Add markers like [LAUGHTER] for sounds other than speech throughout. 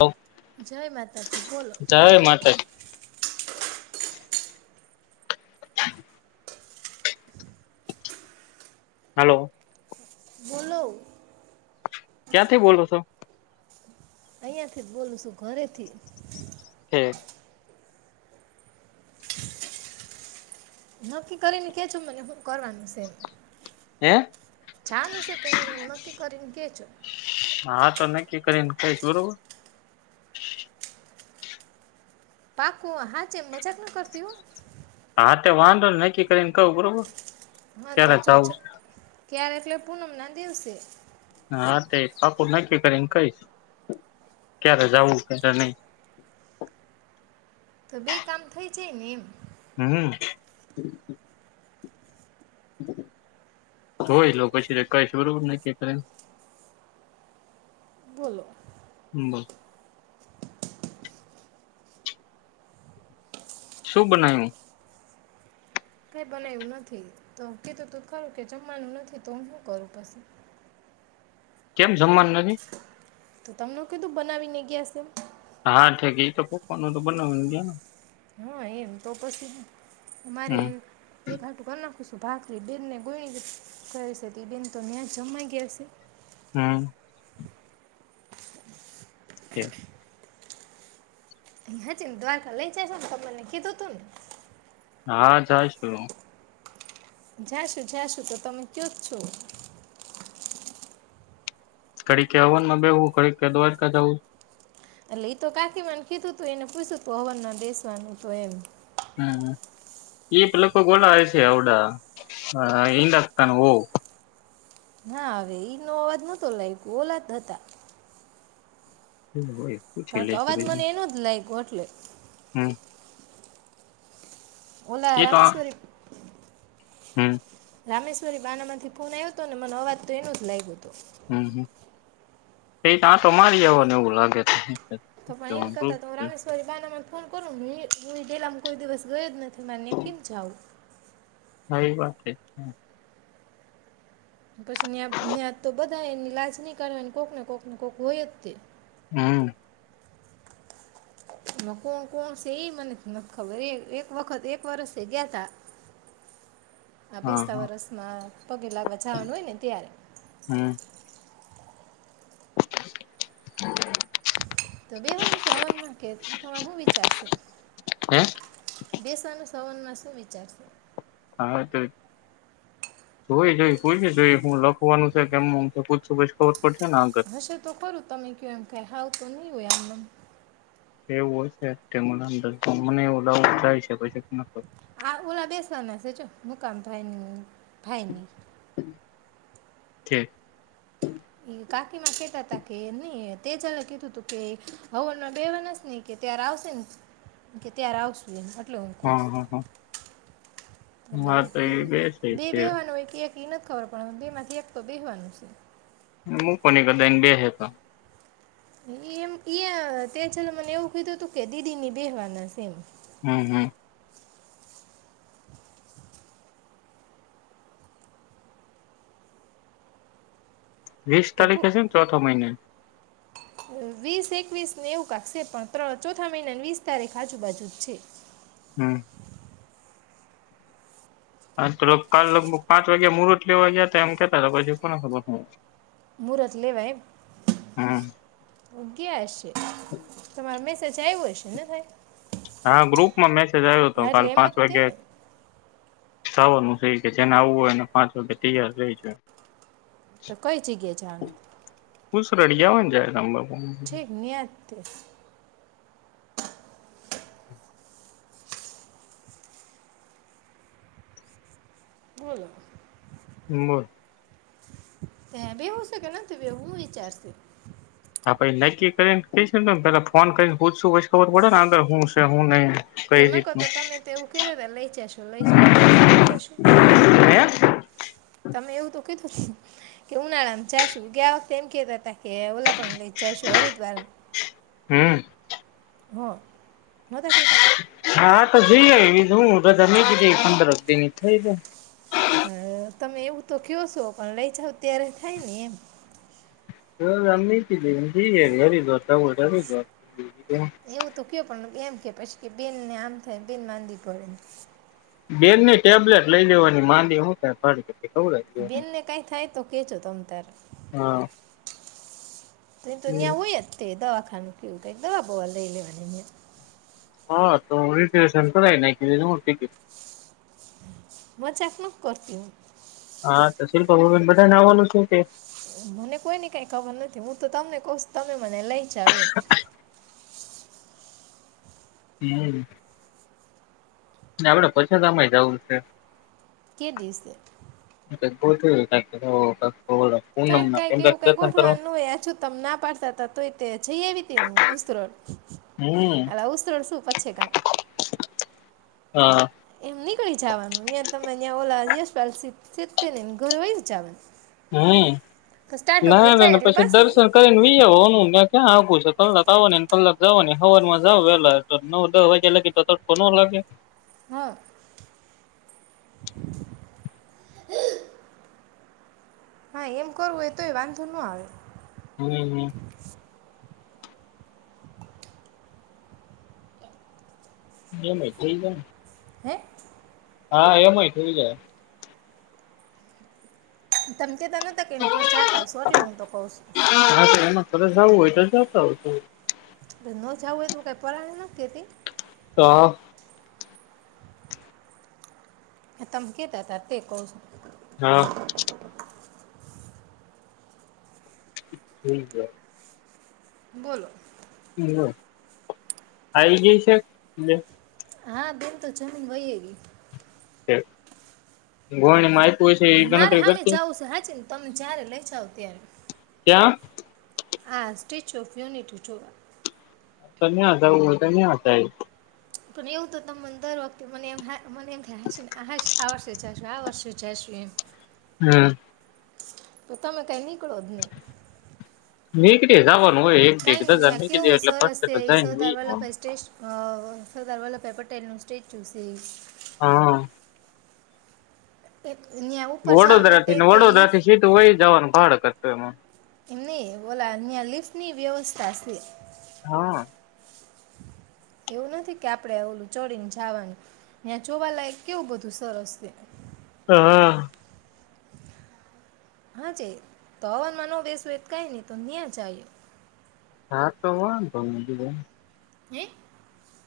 હ. જય માતાજી બોલો. માતાજી. હલોો. બોલો. ક્યાં થઈ બોલલો છૌ. અહયાથી જ બોલું છું ઘરેથી. હું નક્કી કરીને કે છું મને શું કરવાનું છે એમ. હે ચનું છે કે ન એમ નક્કી કરીને કે છેો. હા તો નક્કી કરીને કઈશ બરોબર. પાકું હા જેમ મજાક ના કરતી હું. આ વાંધો નક્કી કરીને કહું બરોબર. હા તો ક્યારે છો જાવું છો. છે. ક્યારે એટલે પૂનમના દિવસે. હા હા તે પાાકું નક્કી કરીને કહીશ ક્યારે જવું ક્યારે નહી. તો બે કામ થઈ જાય ને એમ. હું હોય લો પછી કઈ જરૂર નકી કરે. બોલો. હબલ. શું બનાયું. કઈ બનાયું નથી તો કીધું તું ખરું કે જમવાનું નથી તો હું શું કરું પછી. કેમ જમવાનું નથી. તો તમને કીધું બનાવી ને ગયા છે એમ. હા ઠક તો પોકવાનું તો બનાવીને ને. હા એમ તો પછી મારે હમ એકાટું કર ના. ું ભાગરી બેનને ગોણી કરશે બેન તો ન્યા જમાઈ ગયા હ છે. હું કે. અહ જ ને દ્વારકા લઇ જશમ ત મને કીધું તું ને. હા જાયશું જશું જશું તો તમે કયો જ છો કડી કે હવન માં બેવું કડી કે દ્વારકા જું એટલે તો કાકીીવાન કીધું તું એને પૂછ્યું હતું હવરના દસવાનું તો એમ હમ એ લોકો ગોલા આવે છે આવડા ઇન્ડાસ્તાન હો ના હવે એ ન અવાજ નતો લ ઓલાદ હતા હમ હો કારણ કે અવાજ મને એનો જ લાગ કટલે હું ઓ લરામશ્વરી હું રામેશ્વરી બાનામાંથી ફોન આવ્યો હતો ને મને અવાજ તો એનો જ લાગ્યો હતો હમ, એ ત તો મારી આવને એવું લાગે છે તો પણ એન કરતા તો રામેશ્વરી બાનામાં ફોન કરુ હું ટેેલામ કોઈ દિવસ ગયો જ નથી મ કેમ જા આવું એ વાત પછી તો ત્યાં બધા એની લાજ નહી કાની કોઈક ને કોઈક ને કોક હોય જ તે હમ કોણ, કોણ છે, એ મને નથી ખબર એ એક વખત એક વર્ષ ગયા તા આ હા બીસતા હા વરસમાં પગે લાગવા જવાનું હોય ને ત્યારે ફ [UNINTELLIGIBLE] તો બેહવાનું છે હવનમાં કે તમાર શું વિચાર શે હે બેસવાનું છે હવનમાં શું વિચારશે હા, તો જોય, જોઈ કોઈને પૂછ્યું જોઈ હું લખવાનું છે કેમમ પૂછશું પછ હશે તો ખરું તમે કયો એમ કે થાવ તો નહી હોય આમનેમ એવું હશે મને [INAUDIBLE] એવું ડાઉટ જાય છે [INAUDIBLE] કે આ ઓલા બેસવાના છે, મુકામ ભાઈ ફાયની છે તે ચાલેક કીધું તું કે હવનમાં બેવાના છે ને કે ત્યારે આવશે ને કે ત્યારે આવશું એ [UNINTELLIGIBLE] લોમકોસ હા હા હા હા તો એટલે એ બેસે બે છે બેવાનું હોય કે એક એ નથી ખબર પડવા બે માંથી એક તો બેહવાનું છે હું કો ન કદા એને બેસે તો એ એમ ત્યાં છે મને એવું કીધું હતું કે દીદી ની બેહેવાના છે એમ હમ, હમ વિસ તે પુ તારીખે છે, ચોથ મહિને વીસ, એકવીસને એવું કાક છે પણ્ર ચોથા મહિનાની વીસ તારીખ આજુબાજુ છે હમ હા, તો કાલ લગભગ પાંચ વાગ્યા મુરત લેવા ગયા હતા એમ કેતા હતા પછી કોને ખબર મુરત લઈ એમ હમ ગ્યાઆશે તર મે સજાયું હય છે ને થાય હા ગ્રુપમાં મેસેજ આવ્યો હતો હા એટલે કાલ એમ પાંચ જ તે વાગ્યા ને સાવારનું થ કે જેને આવવું હોય એને પાંચ વાગે તૈયાર રેજો તો કઈ જગ્યાએ જવાનું કુછ રડિયાવાન જાય [UNINTELLIGIBLE] ઠીક યાત તે બોલો. હમ્મ. હ બેવું છે કે ના તુંવું વિચારશે? હ પછી નક્કી કરીને ક પેલા ફોન કરીને પૂછશું પછી ખબર પડે ને અંદર હું છે હું નહી. તો કઈ નકો તો રીતનું તમેવું ક રતે લઈ જશો લઈ જશો ક્યા લઈ જશુ? હે તમે એવું તો કીધું કે ઉનાળામાં જાશું ગયા વખતે એમ કેતા હતા કે ઓલાપણ લઈ જશું હરિદ્વાર. હમ્મ. હ નતા કેતા? હા હા તો જોઈએ હું રજા નહી કીધ પંદર દિ થઈ જાય. પણ તમે એવું તો કયો છો પણ લઈ જાવ ત્યારે થાય ને એમ [UNINTELLIGIBLE] એવું. ક્યો પણ એમ કે પછી કે બેનને આમ થાયને બેન માંંદી પડે. બેનની ટેબ્લેટ લઈ લેવાની માંદી હું ત ખડી બેનને કઈ થાય તો કેચો ત તાર હા ત તન્યાં હોુંયત તે દ ખાન કે ઉ તો એકદમ અ બોવાલ રેલે હા તો રિઝર્વેશન તોાય ટિકિટ હ ચેકમાં કરતું. હા તો શિલ્પ ભુબેન બધાનેવાનું છે કે. મને કોઈની કઈ ખબર નથી હું તો તમને કહશ તમે મને લઈ. [UNINTELLIGIBLE] હમ્મ. આપડે પછા કય જવું છે. કે દ છે. [UNINTELLIGIBLE] પૂનમ કઈક ના કઈક કેમ કે એવું ક દર્શન કરવા ગોઠવાનું હોયછું તમ ના પાડતા હતા તો જઈ આવી ત ન ઉરોડ હમ એ ઉરોડ શું પછે ગામ હા. એમ નીકળી જવાનું યા તમે ત્યાં ઓલા યપ ઘરે વહી જવાનું. હમ્મ તો સ્ટાર્ટ ના ઉપર થાય ના એટલે પછી પાછું ની- દર્શન કરીને ની આવાનું ક્યા કલાક આવો નેને કલાક જવા ને હવા માં જ પેલા નવ દ વાગ્યા લાગી તો તટકો ન લાગે. હા. હા એમ કરવું એ તોય વાંધો ન આવે. હમ્મ. મે મ થઇ જને હે. હા એમય થઈ જાય. તમે. તે તને તા કે ઘર જાતા હશો એટલે હું તો કઉ છું. હા તો એમાં ઘરે [UNINTELLIGIBLE] ન જવું હોય તો કઈ પરાણ ન કેતી હા તમે કેતા હતા તે કઉ છું. હા થઇ જાય. બોલો આઈ ગઈ છે. હા, બેન તો જમીન વય એવી છે ઘોણીમાં આપ્યું મારે હામે જાવું છે. હાચે, તમે, જ્યારે લઈ જાઓ. ત્યારે, ક્યાં આ સ્ટેચ્યુ ઓફ યુનિટી જોવા. તો નહીતા ઉ તો નહી, આવતા એ પણ, એવું તો, તમ દર વખતે મને એમ હા મને, એમ થા. હાસીને આહાસ આ વર્ષે જશુ આ વર્ષે જશુ એમ. હમ. તો, તમે કઈ નીકળો જ ની મેકડે જાવ કાઈ, નઈ યા કેવું સરસે તો એ જઈને વઈ સરદાર વલ્લભાઈ સસ્ટેસ અ સરદાર વલ્લભભાઈ પટેલનું સ્ટેજ છે ઈ હા એક ન્યા ઉપર જવા વડોદરા માટે થી ને તે વડોદરા થી લિફ્ટ સીધું વહી જવાનું ભાડા કર ત માં નહી, બોલા અહ્યા લિફ્ટની વ્યવસ્થા છે. હા. એવું નથી કે આપડે ઓલું ચડીને જાવાનું ન્યાં જોવાલાયક કેવું બધું સરસ છે. હા. હા છે તોવાન માન બેસું કઈ નહી તો ન્યા જાય હા તો હો દ હે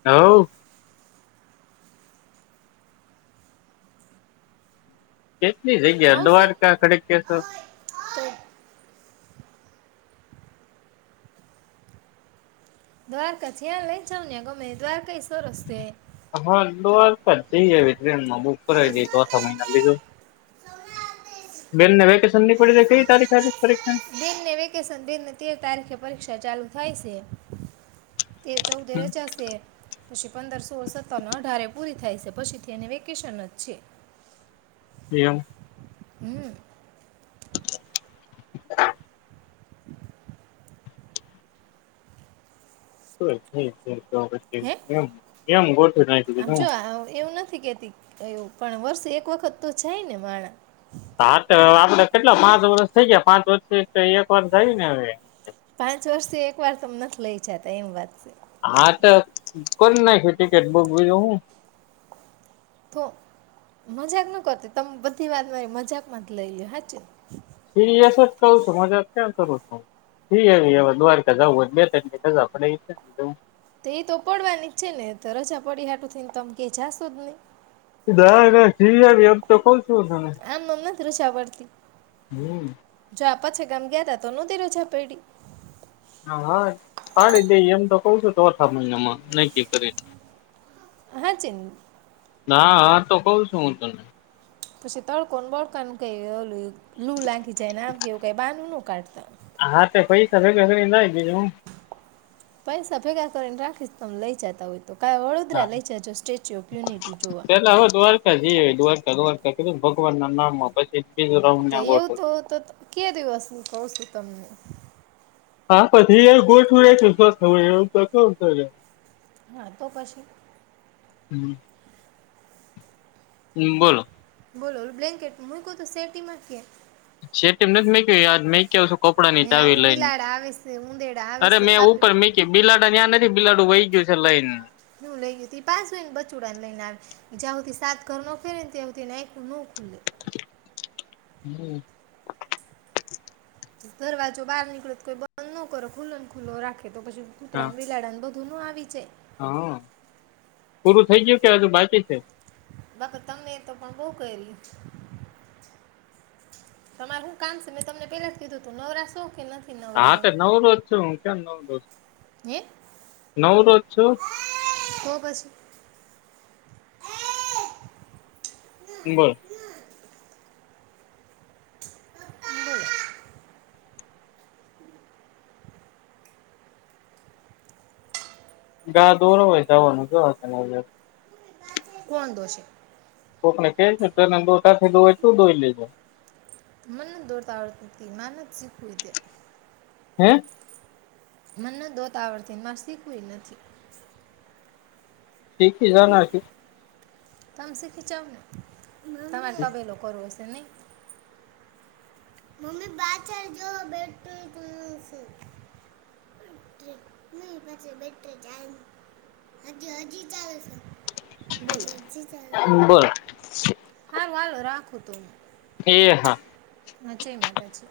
હવ કેટલી હે જગ્યા આવશે દ્વારકા [UNINTELLIGIBLE] તો દ્વારકા છે લયજાવ ને ગમે દ્વારકાઈ સરસ છે. હા, તમ- દ્વારકા જ જયે અવે, ટ્રેનમાં બુક કરાવી દઈ એ- ચોથા મહિના બીજું બેન ને વેકેશન ની પડી કઈ તારીખ આવી પરીક્ષા બેનને વેકેશન બેનને તેર તારીખે પરીક્ષા ચાલુ થાય સે તેર ચૌદણે એમ રજા શે. પછી પંદર, સોળ, સત્તર ને અઢારે પૂરી થાય સે, પછીથી એને વેકેશન જ છે. એમ. હમ. તોય [UNINTELLIGIBLE] તો પછી હે એમ-એમ ગોઠવી નાયખુ તે આમ જો [UNINTELLIGIBLE] આ એવું નથી કહેતી એવું પણ વર્ષ એક વખત તો જાય ને માણ. હા તો આપડે કેટલા પાંચ વર્ષ થઇ ગયા પાંચ વર્ષ અંયા પણ થય ને હવે. પાંચ વર્ષથી એક વાર તમ નથ લઈ જતા એમ વાત સે. હા તો કરી નાખ્યું ટિકિટ બુક બીધું હું. તો મજાક ન કરતી તમે બધી વાત મારી મજાકમાં જ લઈ હાચે. સીરિયસ જ કંવ છું મજાક ક્યાં કરું છું, જિઆવીએ હવે દ્વારકા જવું હોય તો બે ત્રણ [UNINTELLIGIBLE] છે. તો એ તો પડવાની જ છે ને તો રજા પડી હાટું થઈને તમે કે જાશો જ નય. ના-ના જિઆવીએ એમ તો કંવ છું. શું તમે. [UNINTELLIGIBLE] હમ પછી ગામ ગયા તા તો નતી રજા પેડી હા પાડી દઈ એમ તો કઉ છું ચોથા મહિનામાં નકી કરી. હા ચિ ના તો કઉ છું હું તને. [UNINTELLIGIBLE] તળ કોણ બોળ [UNINTELLIGIBLE] લુ લાગી જાયનેમ કેવું કઈ બાનું ન કાઢતા હા તે પૈસા ભેગા કરી રાયખ બીજું હું? પૈસા ભેગા કરીને રાખીશ તમે લઈ જતા હોય. તો કા વડોદરા હા લઈ જજો સ્ટેચ્યુ ઓફ યુનિટી જોવા. મેં કિધું ભગવાન ના નામ માં પછી બીજું રાઉન્ડ તે ના એવું ગોઠવું તો તો કયા દિવસ ક છું. તમ હા પછી ગોર છું [UNINTELLIGIBLE] હા તો [UNINTELLIGIBLE] હમ હમ બોલો બોલો બ્લેન્કેટ હ મું કહું શેરટી માં કે છે તેમને જ મેં કય યાદ મેં કેવું કપડા ની ને આવું ચાવી લઈને, બિલાડા આવે છે ઉંદેડા આવે અરે છે મેં કાપી ઉપર મીકી બિલાડા ત્યાં નથી. તમિલનાડું વઈ ગયું છે લઈન નું લઈ ગય ત પાચને બચુડાને લઈને આવે જં સુથી સાત ઘર ન ફેરે ને ત્યાં ના ન ખુલે [INAUDIBLE] દરવાજો, બહાર નીકળે કોઈ બંધ ન કરો. ખુલ્લો ને ખુલ્લો રાખો. તો, પછી કૂતરા હા ને બિલાડાને બધ ઘૂનું આવી જાય. હા પૂરું થઈ ગયું કે હજુ બાકી છે. બા તમને એ તો પણ બો કયરું છે તમારે હું કામ છે મેં તમને પેલા જ કીધું તું નવરાશો હા તો નવરોજ છું હું કેમ નવ રોજ હે નવરોજ છો. તો પછી. બોલ. [INAUDIBLE] ગા દોરો હોય તો જ [UNINTELLIGIBLE] કોન દોસે. કોકને કેય છે [UNINTELLIGIBLE] તું ધોઈ લેજે. [INAUDIBLE] હે. મને ઘોતા આવડતી મા શીખવી નથી. શીખી જવાનું [UNINTELLIGIBLE] તમે [UNINTELLIGIBLE] તમારે તબે શીખી લોકો નું હશે. નહીં. [INAUDIBLE] બોલો. [INAUDIBLE] બોલ [UNINTELLIGIBLE] એ હા. હા જય માતાજી.